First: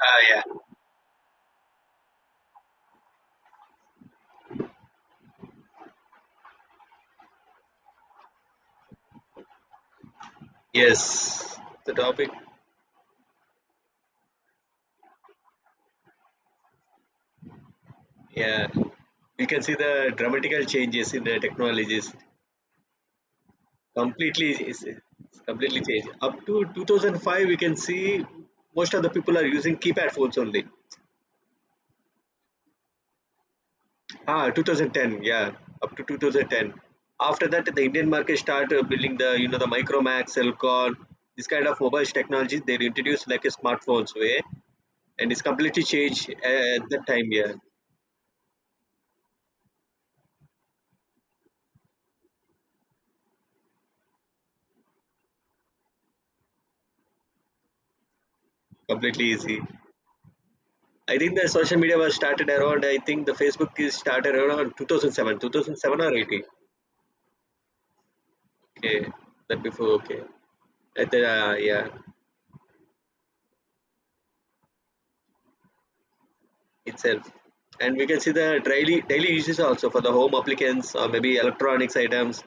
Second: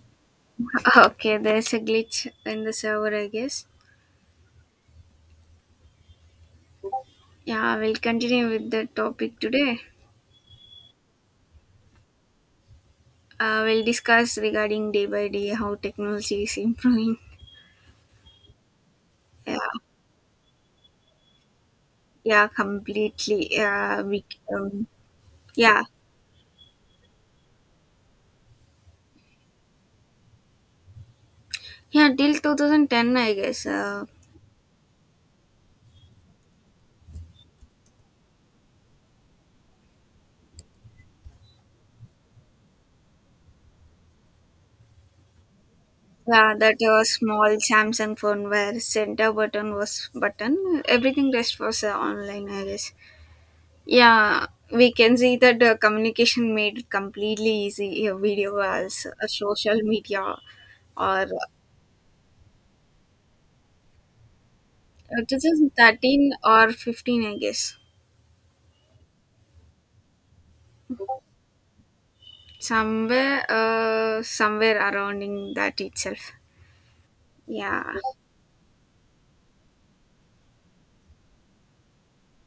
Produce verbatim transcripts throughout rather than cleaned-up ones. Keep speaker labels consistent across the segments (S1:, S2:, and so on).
S1: Ah, yeah.
S2: Okay, there's a glitch in the server, I guess. Yeah, we'll continue with the topic today.
S1: Yes. The topic.
S2: Uh, we'll discuss regarding day by day how technology is improving.
S1: Yeah. You
S2: Yeah,
S1: can see the dramatical changes in the technologies.
S2: yeah, completely. Yeah, we,
S1: Completely is
S2: um,
S1: it's completely
S2: yeah,
S1: changed. Up to two thousand five, we can see most of the people are using keypad phones only.
S2: yeah. Till two thousand ten, I guess. Uh,
S1: Ah, twenty ten. Yeah, up to twenty ten. After that, the Indian market started building the you know the Micromax, Elcon, this kind of mobile technologies. They introduced like a smartphones way, and it's completely changed
S2: yeah,
S1: uh,
S2: that
S1: at that
S2: was
S1: time.
S2: small
S1: Yeah,
S2: Samsung phone where center button was button. Everything rest was uh, online, I guess. Yeah, we can see that uh, communication made it completely easy. Uh, video calls,
S1: completely
S2: uh,
S1: easy.
S2: social media,
S1: I
S2: or uh,
S1: think the social media was started around, I think the Facebook is started around two thousand seven,
S2: this is
S1: two thousand seven or
S2: thirteen
S1: eighteen.
S2: or fifteen, I guess.
S1: Okay, that before, okay. At the, uh, yeah,
S2: Somewhere, uh, somewhere around in that itself.
S1: itself.
S2: Yeah,
S1: And we can see the daily, daily uses also for the home applicants or maybe electronics items,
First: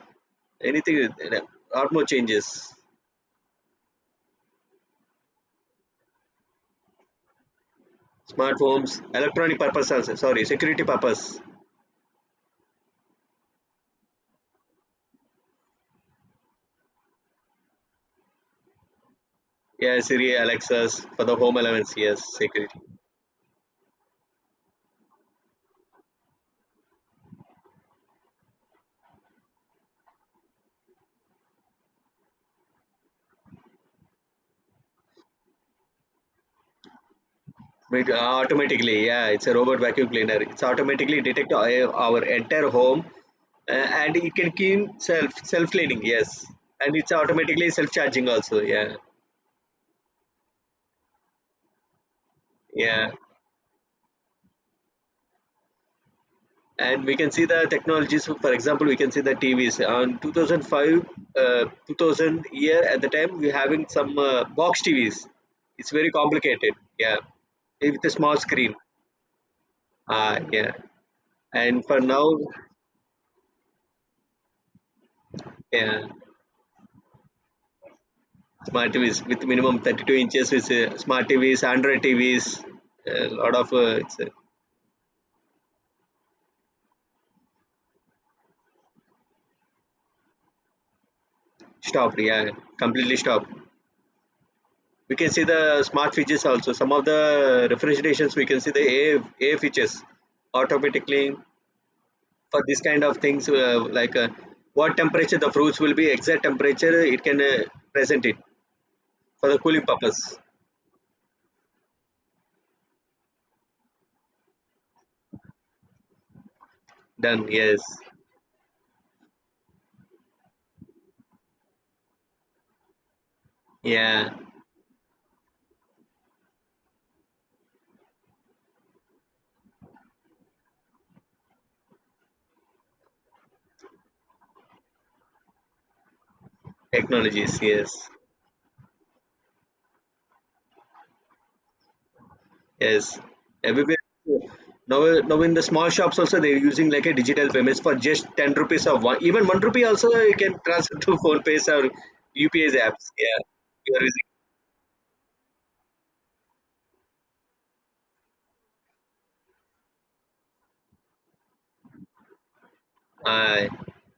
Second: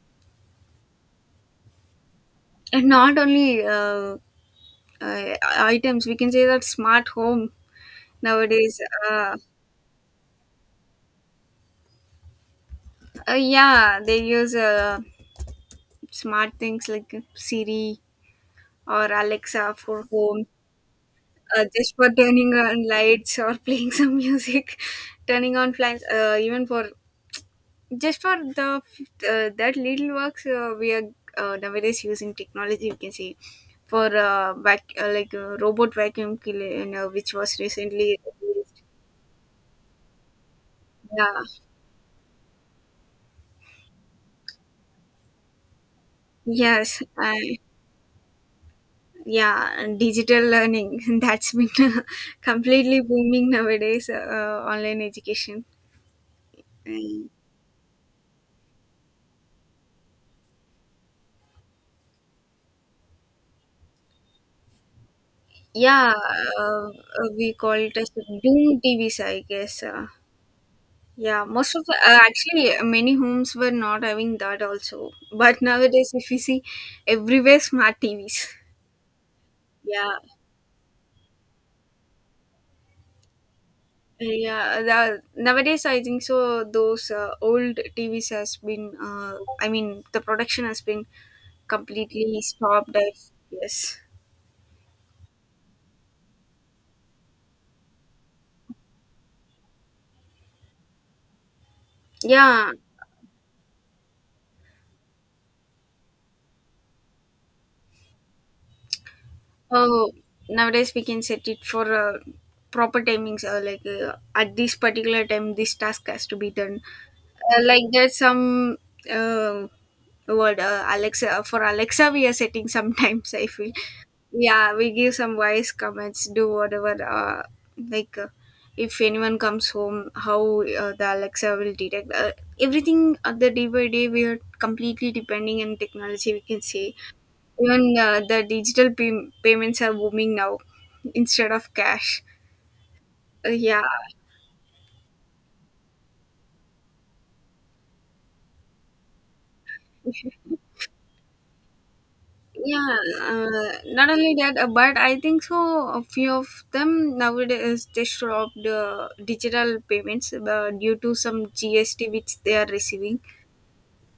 S1: anything, uh, lot more changes.
S2: and not only uh, uh, items, we can say that smart home
S1: Smart
S2: nowadays.
S1: homes,
S2: Uh,
S1: electronic purpose also, sorry, security purpose.
S2: uh, yeah, they use uh, smart things like Siri or Alexa
S1: Yeah,
S2: for
S1: Siri,
S2: home
S1: Alexas for the home
S2: uh,
S1: elements,
S2: just for
S1: yes,
S2: turning
S1: security.
S2: on lights, or playing some music, turning on flames, uh, even for just for the uh, that little works, uh, we are uh, nowadays using technology. You can see for uh, vac- uh, like uh, robot vacuum cleaner, which was recently
S1: But
S2: released.
S1: automatically, yeah, it's a robot vacuum cleaner. It's automatically
S2: Yeah,
S1: detect our our entire home, uh, and it can clean self self cleaning. Yes, and
S2: yes,
S1: it's
S2: I,
S1: automatically self charging also. Yeah,
S2: yeah, and digital learning, that's been completely
S1: yeah.
S2: booming nowadays, uh, online education.
S1: And we can see the technologies. For example, we can see the T Vs on two thousand five, uh, two thousand year at the time we having some uh, box T Vs. It's very
S2: Yeah,
S1: complicated.
S2: uh,
S1: Yeah,
S2: uh, we call it
S1: with a
S2: as
S1: small screen.
S2: doom T Vs, I guess. Uh,
S1: Ah, yeah.
S2: yeah, most of,
S1: And
S2: uh,
S1: for now,
S2: actually, uh, many homes were not having that also. But
S1: yeah,
S2: nowadays, if you see everywhere smart T Vs.
S1: smart T Vs with minimum thirty-two
S2: Yeah,
S1: inches with uh, smart T Vs, Android T Vs, a lot of uh, it's uh,
S2: yeah. The, nowadays, I think so. Those uh, old T Vs has been. Uh, I mean, the production has been
S1: stopped,
S2: completely
S1: yeah,
S2: stopped. I
S1: completely stopped.
S2: guess.
S1: We can see the smart features also. Some of the refrigerations we can see the A A features automatically for
S2: Yeah,
S1: this kind of things uh, like uh, what temperature the fruits will be, exact temperature it can uh, present it for the cooling
S2: oh,
S1: purpose.
S2: nowadays we can set it for uh, proper timings. Uh, like, uh, at this particular time, this task has to be done.
S1: Done.
S2: Uh,
S1: Yes.
S2: like, there's some uh, word, uh, Alexa for Alexa. We are setting sometimes. I feel,
S1: Yeah.
S2: yeah, we give some voice comments. Do whatever. Uh, like, uh, if anyone comes home, how uh, the Alexa will detect uh, everything. Uh, the day by day, we are completely depending on technology. We can say
S1: Technologies.
S2: even,
S1: Yes.
S2: uh, the digital pay- payments are booming now, instead of cash.
S1: Yes,
S2: Uh, yeah,
S1: everywhere. Now, now in the small shops also they're using like a digital payments for just ten rupees or one, even one rupee also you can transfer to phone pays or U P I's
S2: yeah.
S1: apps. Yeah,
S2: Uh,
S1: you are
S2: not
S1: using
S2: only that, uh, but I think so. A few of them nowadays they stop the digital payments uh, due to some G S T which they are receiving.
S1: uh,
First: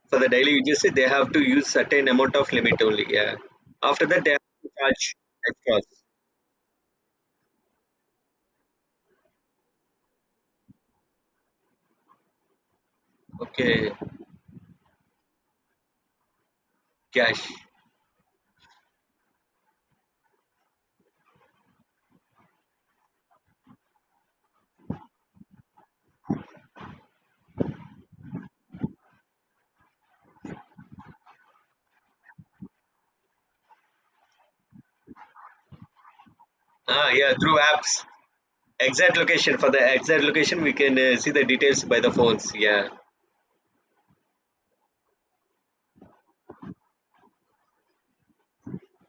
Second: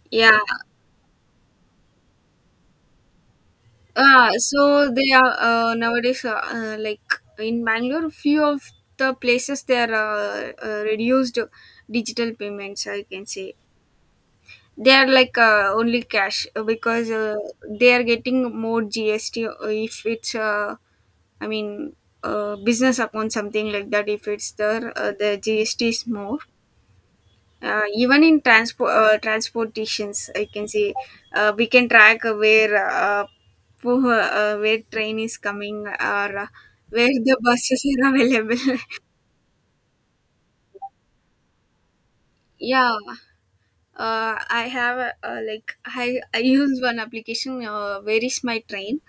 S1: for the
S2: Yeah.
S1: daily usage they have to use certain amount of limit only. Yeah, after that they
S2: Uh,
S1: have to
S2: so they
S1: charge
S2: are uh,
S1: extras.
S2: nowadays uh, uh, like, in Bangalore, few of the places they are uh, uh, reduced digital payments, I can say.
S1: Okay,
S2: They are like, uh, only cash, uh, because uh,
S1: cash.
S2: they are getting more G S T, uh, if it's, uh, I mean, uh, business account, something like that. If it's there, uh, the G S T is more, uh, even in transport uh, transportations, I can say. Uh, we can track, uh, where uh, who, uh, where train is coming, or uh,
S1: Ah,
S2: where
S1: yeah,
S2: the
S1: through
S2: buses
S1: apps.
S2: are available.
S1: Exact location, for the exact location we can uh, see the details by the phones. Yeah,
S2: Yeah, uh, I have, uh, like I, I use one application, uh, where is my train,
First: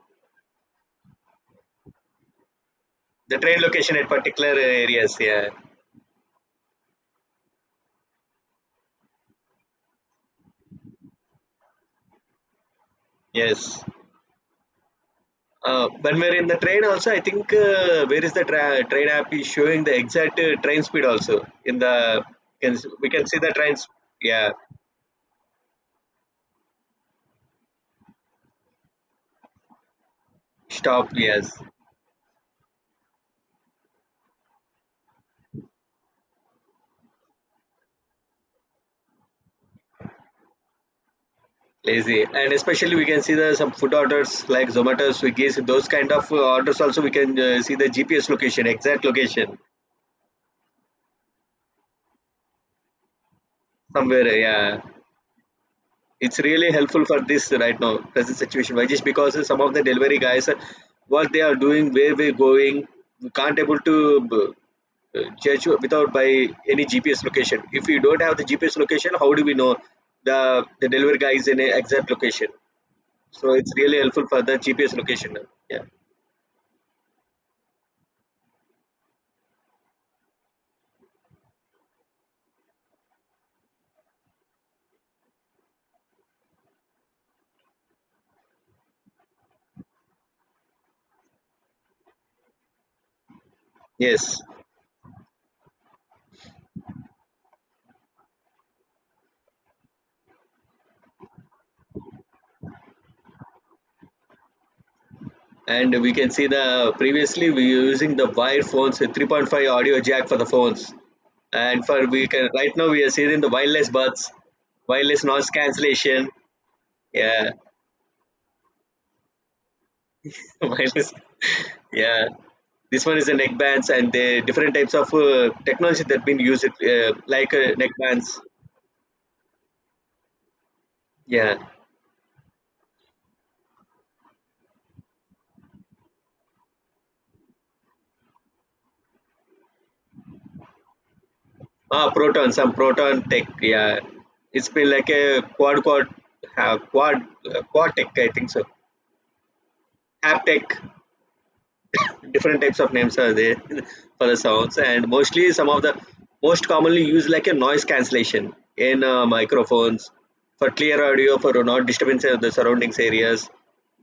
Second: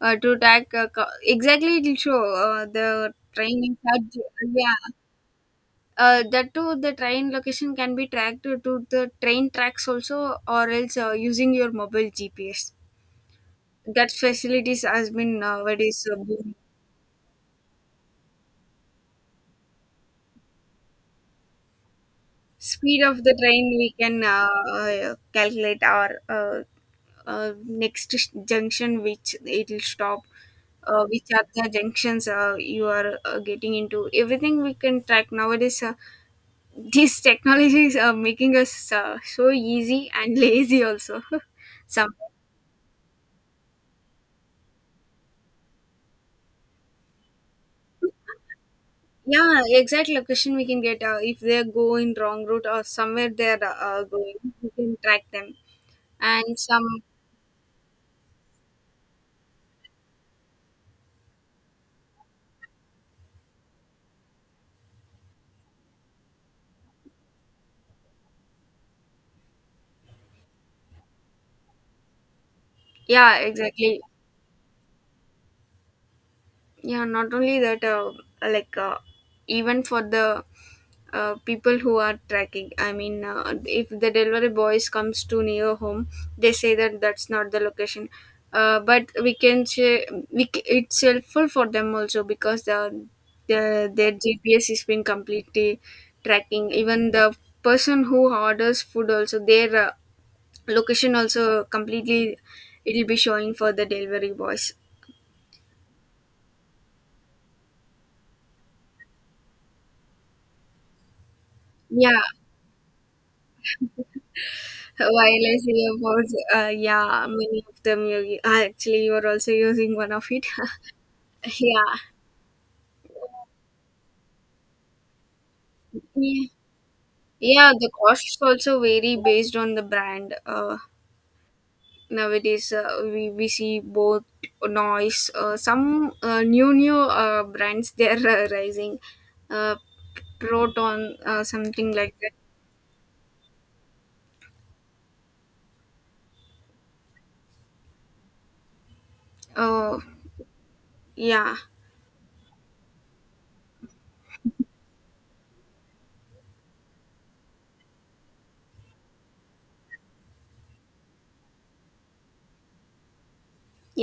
S2: uh, to track uh, co- exactly it will show, uh, the
S1: the train
S2: train, in
S1: location at
S2: fact.
S1: particular uh,
S2: Yeah,
S1: areas. Yeah,
S2: uh, that too, the train location can be tracked to, to the train tracks also, or else uh, using your mobile G P S.
S1: yes.
S2: That facilities has been
S1: Uh,
S2: nowadays, uh,
S1: when we're in
S2: booming.
S1: the train also, I think uh, where is the tra- train app is showing the exact uh, train speed also in the can,
S2: Speed
S1: we
S2: of
S1: can
S2: the
S1: see the
S2: train,
S1: trains.
S2: we can, uh,
S1: Yeah.
S2: uh, calculate our uh, uh, next junction which it will stop. Uh,
S1: Stop,
S2: which are
S1: yes.
S2: the junctions uh, you are uh, getting into, everything we can track nowadays. Uh, these technologies are making us uh, so easy and lazy also. Some,
S1: Lazy, and especially we can see the some food orders like Zomato, Swiggy, so those kind of uh, orders also we can uh, see the G P S location, exact location
S2: yeah, exact location we can get, uh, if they go in wrong route or somewhere they're uh,
S1: somewhere.
S2: going, we
S1: Yeah,
S2: can track them,
S1: it's
S2: and
S1: really
S2: some,
S1: helpful for this right now present situation. Why? Just because some of the delivery guys, what they are doing, where we're going, we can't able to uh, judge without by any GPS location. If we don't have the G P S location, how do we know the the delivery guy is in a exact location?
S2: yeah,
S1: So it's really
S2: exactly.
S1: helpful for the G P S location. Yeah,
S2: Yeah, not only that, uh, like uh, even for the uh, people who are tracking. I mean, uh, if the delivery boys comes too near home, they say that that's not the location, uh, but we can say, we, c- it's helpful for them also, because the, the, their
S1: yes.
S2: gps is been completely tracking, even the person who orders food also, their uh, location also completely, it'll be showing for the delivery boys.
S1: And we can see the previously we were using the wired phones with three point five audio jack for the phones, and for
S2: Yeah,
S1: we can right now we are seeing the wireless buds, wireless
S2: while
S1: noise
S2: I see about,
S1: cancellation.
S2: uh, yeah,
S1: Yeah.
S2: many of them, you, actually, you are also using one of it.
S1: Wireless.
S2: Yeah.
S1: Yeah, this one is the neck bands, and the different types of uh, technology that been
S2: Yeah.
S1: used, uh, like
S2: Yeah,
S1: uh,
S2: the
S1: neck
S2: costs
S1: bands.
S2: also vary based on the brand. Uh,
S1: Yeah.
S2: nowadays, uh, we, we see both noise. Uh, some uh, new, new uh, brands, they are uh, rising. Uh, Proton, uh, something
S1: Ah,
S2: like that.
S1: proton, some proton tech. Yeah, it's been like a quad quad uh, quad uh, quad tech, I think so.
S2: Oh,
S1: Haptech,
S2: yeah.
S1: different types of names are there for the sounds. And mostly some of the most commonly used like a noise cancellation in uh, microphones for clear audio, for not disturbance of the surroundings areas.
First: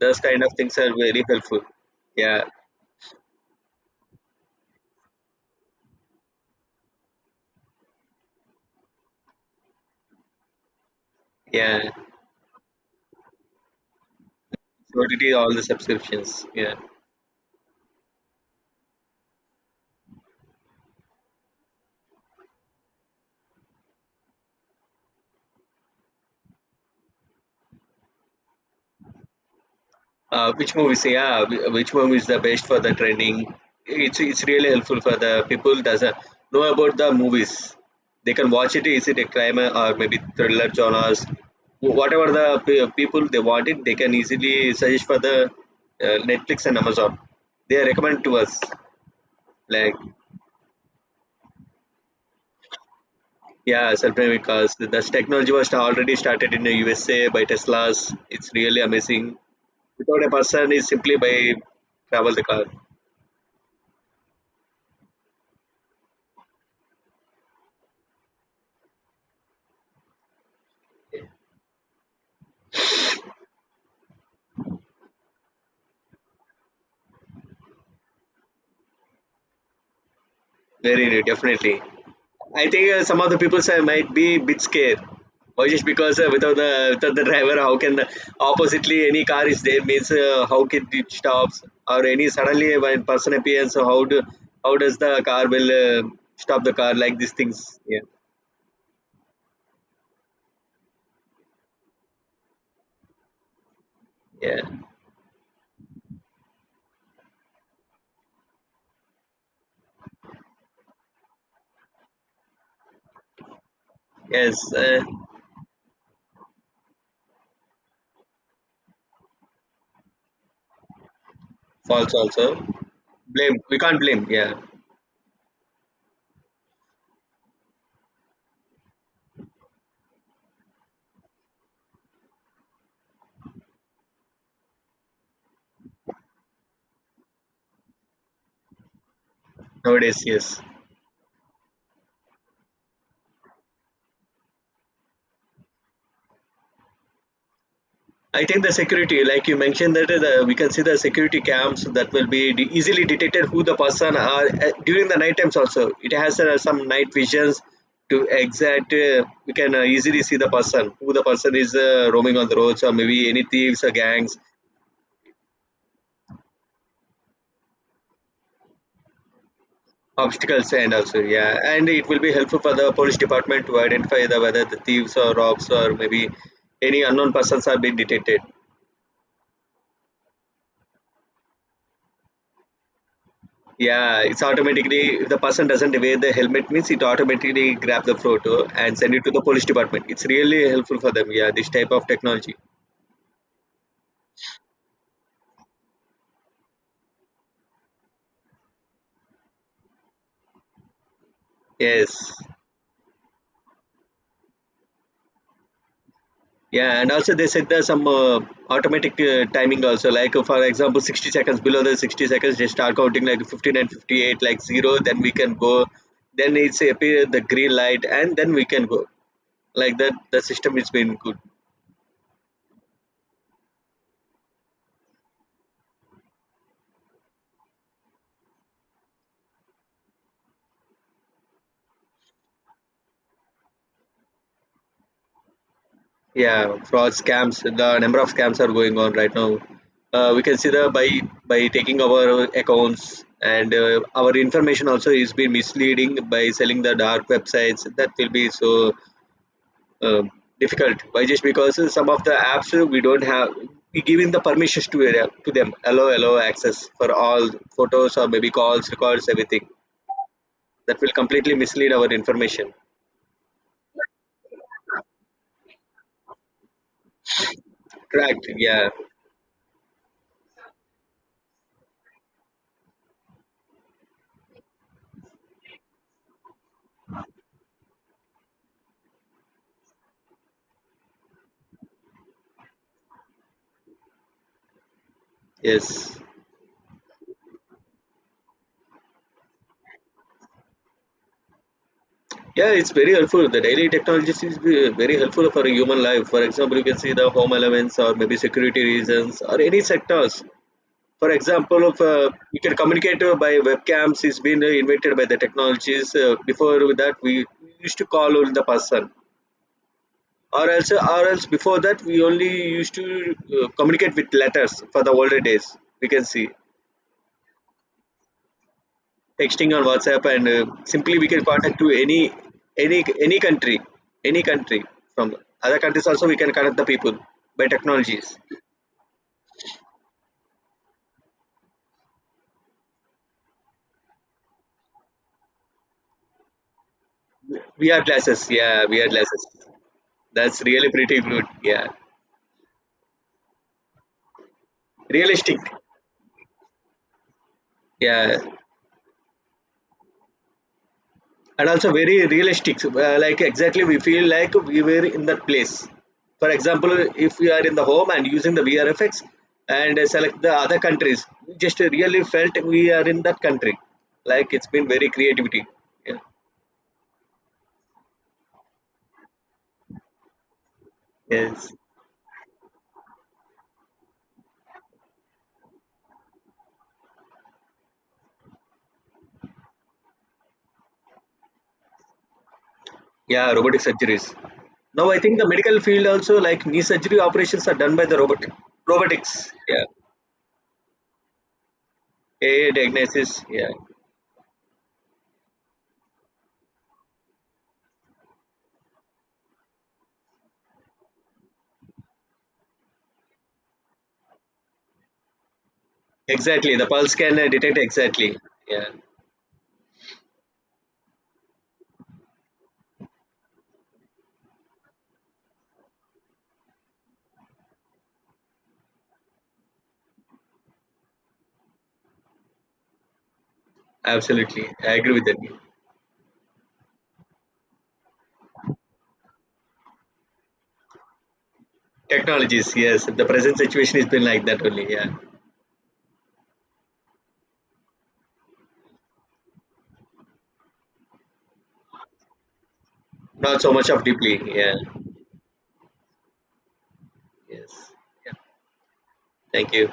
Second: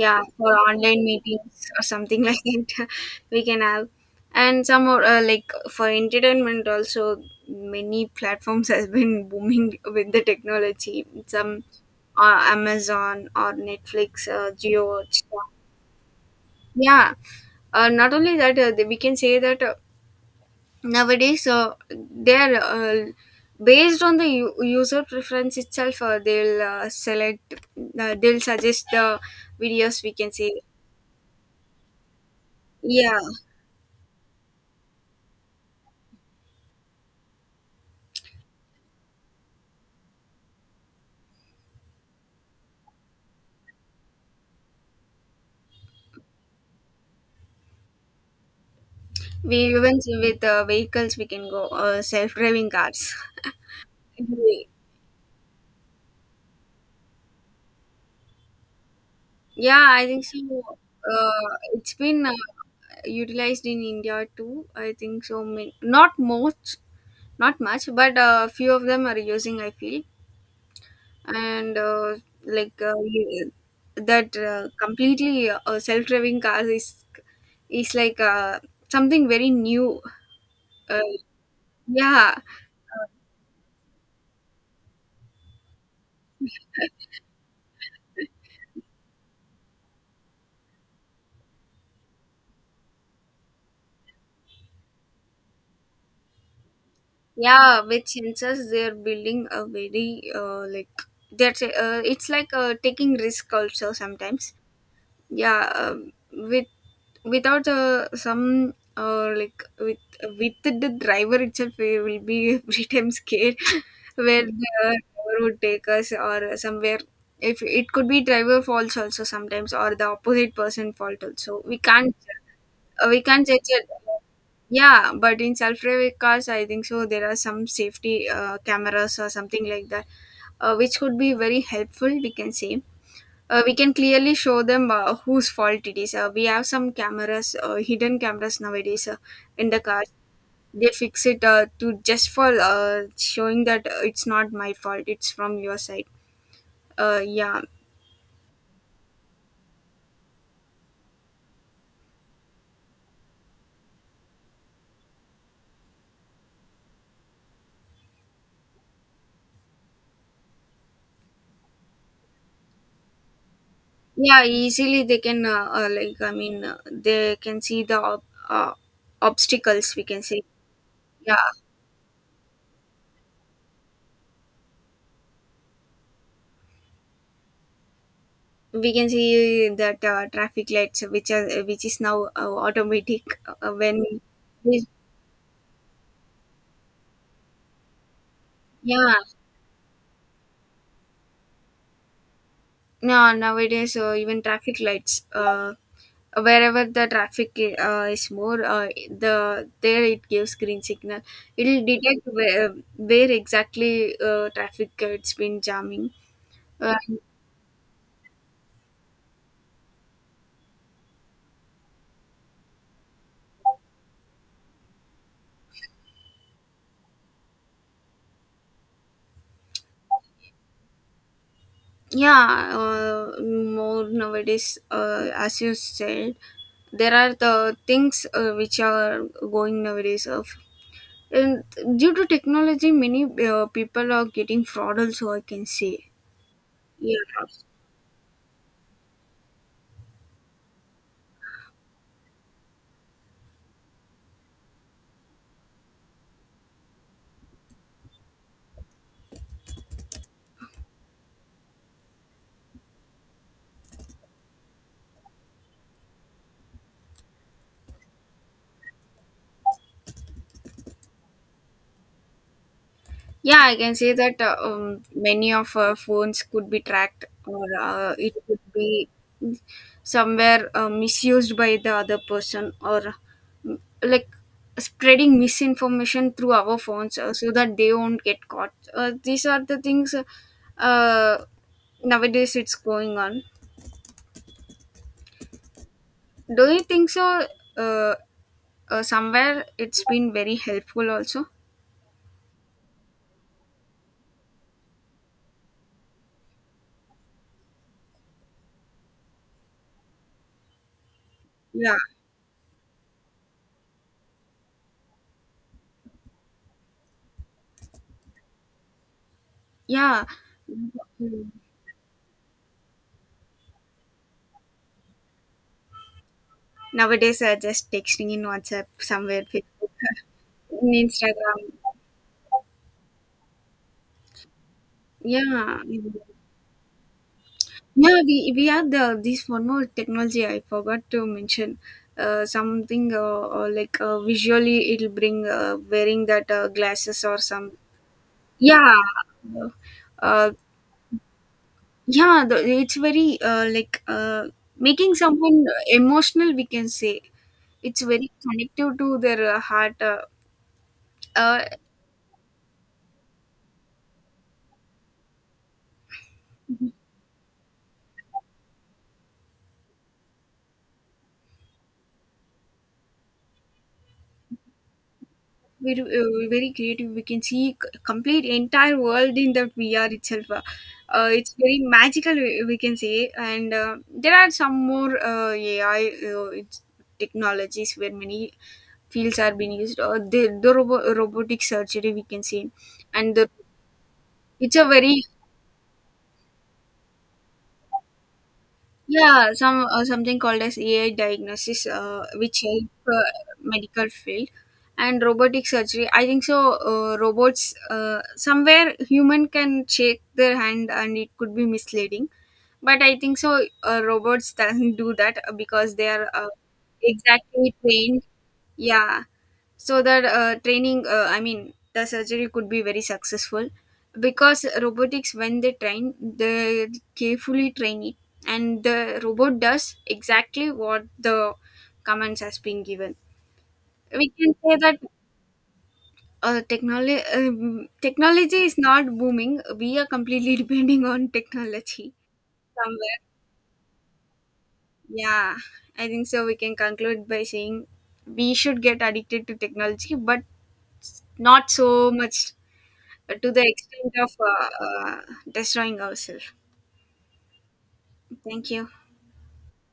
S1: Those kind of
S2: for
S1: things are
S2: online
S1: very helpful.
S2: meetings or something like
S1: Yeah.
S2: that, we can have, and some more, uh, like for entertainment also, many platforms has been booming with the technology. Some,
S1: Yeah,
S2: uh, Amazon or Netflix, uh,
S1: so
S2: Geo.
S1: it is all the subscriptions. Yeah.
S2: Yeah, uh, not only that, uh, we can say that, uh, nowadays, uh, they are, uh, based on the u- user preference itself, uh, they'll uh, select, uh, they'll suggest the videos, we can say.
S1: Uh, which movies? Yeah, wh- which movie is the best for the
S2: Yeah,
S1: training? It's it's really helpful for the people doesn't know about the movies. They can watch it. Is it a crime or maybe thriller genres? Wh- Whatever the pe- people they want it, they can easily suggest for the uh, Netflix and Amazon. They recommend to us
S2: we,
S1: like.
S2: even with uh, vehicles, we can go, uh, self-driving cars.
S1: Yeah, certainly,
S2: Really?
S1: because this technology was already started in the U S A by Teslas. It's really amazing.
S2: Yeah, I
S1: Without
S2: think
S1: a
S2: so.
S1: person, is simply
S2: Uh,
S1: by
S2: it's been uh,
S1: travel the car.
S2: utilized in India too, I think so. ma- Not much, not much, but a few of them are using, I feel. And uh, like uh, you- that uh, completely uh, self-driving cars is is like uh, something very new. Uh,
S1: Very new, definitely.
S2: yeah.
S1: I think uh, some of the people say might be a bit scared. Or just because uh, without the without the driver, how can the oppositely any car is there means uh, how can it stops, or any suddenly when person appears, so how do, how does the car will uh, stop the car, like these things?
S2: Yeah,
S1: Yeah,
S2: with sensors they're building a very, uh, like that's uh, it's like, uh, taking risk also sometimes.
S1: yeah,
S2: Yeah, um, with, without uh, some uh, like with with the driver itself, we will be every time scared, where
S1: yes,
S2: the
S1: uh,
S2: driver would take us or somewhere. If it could be driver faults also sometimes, or the opposite person fault also, we
S1: false
S2: can't,
S1: also.
S2: uh, we can't
S1: Blame,
S2: judge
S1: we
S2: it.
S1: can't
S2: Uh,
S1: blame. Yeah,
S2: yeah, but in self-driving cars, I think so, there are some safety uh, cameras or something like that, uh, which could be very helpful, we can say. Uh, we can clearly show them uh, whose fault it is. Uh, we have some cameras, uh, hidden cameras nowadays, uh, in the car.
S1: nowadays yes.
S2: They fix it uh, to just for uh, showing that uh, it's not my fault, it's from your side. Uh, yeah,
S1: I think the security, like you mentioned, that the, we can see the security cams that will be de- easily detected who the person are uh, during the night times. Also, it has uh, some night visions to exact. Uh, we can uh, easily see the person who the person is uh, roaming on the roads, or maybe any thieves or gangs,
S2: yeah. Easily they can, uh, uh, like I mean, uh, they can see the ob- uh, obstacles, we can say.
S1: obstacles, and also
S2: Yeah,
S1: yeah. And it will be helpful for the police department to identify the whether the thieves or robs, or maybe any unknown persons are being detected.
S2: we can see that uh, traffic lights which are, which is now uh, automatic, uh, when
S1: Yeah, it's
S2: we-
S1: automatically, if the person doesn't wear the helmet means, it automatically grab the photo and send
S2: yeah,
S1: it to the police department. It's really helpful for them. Yeah, this type of technology.
S2: no, nowadays, uh, even traffic lights, uh, wherever the traffic uh, is more, uh, the there, it gives green signal. It'll detect
S1: Yes.
S2: where, where exactly uh, traffic it's been jamming. uh,
S1: Yeah, and also they set the some uh, automatic uh, timing also. Like uh, for example, sixty seconds, below the sixty seconds, they start counting like fifteen and fifty eight, like zero. Then we can go. Then it's appear the green light, and then we can go. Like that, the system is been good.
S2: yeah, uh, more nowadays, uh, as you said, there are the things uh, which are going nowadays. uh, And due to technology, many uh, people are getting fraud also, I can say.
S1: Yeah, fraud
S2: Yeah,
S1: scams. The number of scams are going on right now. Uh, we can see the by by taking our accounts and uh, our information also is being misleading by selling the dark websites. That will be so uh, difficult. Why? Just because some of the apps uh, we don't have we giving the permissions to uh, to them. Allow allow access for all photos, or maybe calls, records, everything. That will completely mislead our information.
S2: yeah, I can say that, uh, um, many of our phones could be tracked, or uh, it
S1: Correct.
S2: could
S1: Yeah.
S2: be somewhere uh, misused by the other person, or mm, like spreading misinformation through our phones, uh, so that they won't get caught. Uh, these are the things, uh, uh, nowadays it's going on.
S1: Yes.
S2: Do you think so? Uh, uh, Somewhere it's been very helpful also.
S1: Yeah, it's very helpful. The daily technologies is ve- very helpful for a human life. For example, you can see the home elements, or maybe security reasons, or any sectors. For example,
S2: Yeah,
S1: of uh, you can communicate uh, by webcams. It's been uh, invented by the technologies. Uh, before with that, we used to call on the person,
S2: yeah,
S1: or else, or else before that, we only used to uh, communicate with letters for the older days. We can see
S2: nowadays, uh, just texting in WhatsApp, somewhere
S1: texting on
S2: Facebook,
S1: WhatsApp, and uh,
S2: in
S1: simply we can
S2: Instagram.
S1: contact to any any any country, any country from other
S2: Yeah,
S1: countries also we can connect the people by
S2: yeah,
S1: technologies.
S2: we, we had the, this one more technology, I forgot to mention, uh, something uh, uh, like uh, visually it'll bring, uh, wearing that uh, glasses or some.
S1: V R glasses, yeah,
S2: Yeah,
S1: V R glasses.
S2: uh,
S1: That's really pretty good. Yeah,
S2: yeah, the, it's very, uh, like uh, making
S1: realistic.
S2: someone emotional, we can say. It's very
S1: Yeah,
S2: connective to their uh, heart. Uh, uh,
S1: and also very realistic, uh, like exactly we feel like we were in that place. For example, if we are in the home and using the V R effects, and uh, select the other countries, we just really felt we are in that country. Like, it's been very creativity.
S2: Very,
S1: Yeah.
S2: uh, very creative. We can see c- complete entire world in the V R itself. Uh, uh, it's
S1: Yes.
S2: very magical, We we can say. And uh, there are some more uh, A I, uh, it's technologies where many fields are being used, or the, the robo- robotic surgery we can say, and
S1: Yeah,
S2: the,
S1: robotic surgeries.
S2: it's a
S1: Now I
S2: very.
S1: think the medical field also, like knee surgery operations are done by the robot, robotics.
S2: Yeah,
S1: Yeah,
S2: some, uh, something called as A I diagnosis, uh, which
S1: AI
S2: help,
S1: diagnosis.
S2: uh,
S1: Yeah,
S2: medical field, and robotic surgery. I think so. Uh, robots, uh, somewhere human can shake their hand, and it could be misleading. But I think so, Uh, robots doesn't do that, uh, because they are, uh,
S1: exactly the pulse can uh,
S2: exactly
S1: detect
S2: trained.
S1: exactly. Yeah,
S2: Yeah, so that uh, training, uh, I mean the surgery could be very successful, because robotics, when they train, they carefully train it, and the robot does exactly what the commands has been given, we can
S1: absolutely,
S2: say
S1: I
S2: that,
S1: agree with that.
S2: uh, technology, um, technology is not booming, we are completely depending on technology
S1: Technologies, yes.
S2: somewhere.
S1: The present situation has been like that only. Yeah,
S2: Yeah, I think so, we can conclude by saying we should get addicted to technology, but not so much, to
S1: not
S2: the
S1: so much of
S2: extent of
S1: deeply.
S2: uh,
S1: Yeah,
S2: uh, destroying ourselves.
S1: yes. Yeah.
S2: Thank you.
S1: Thank you.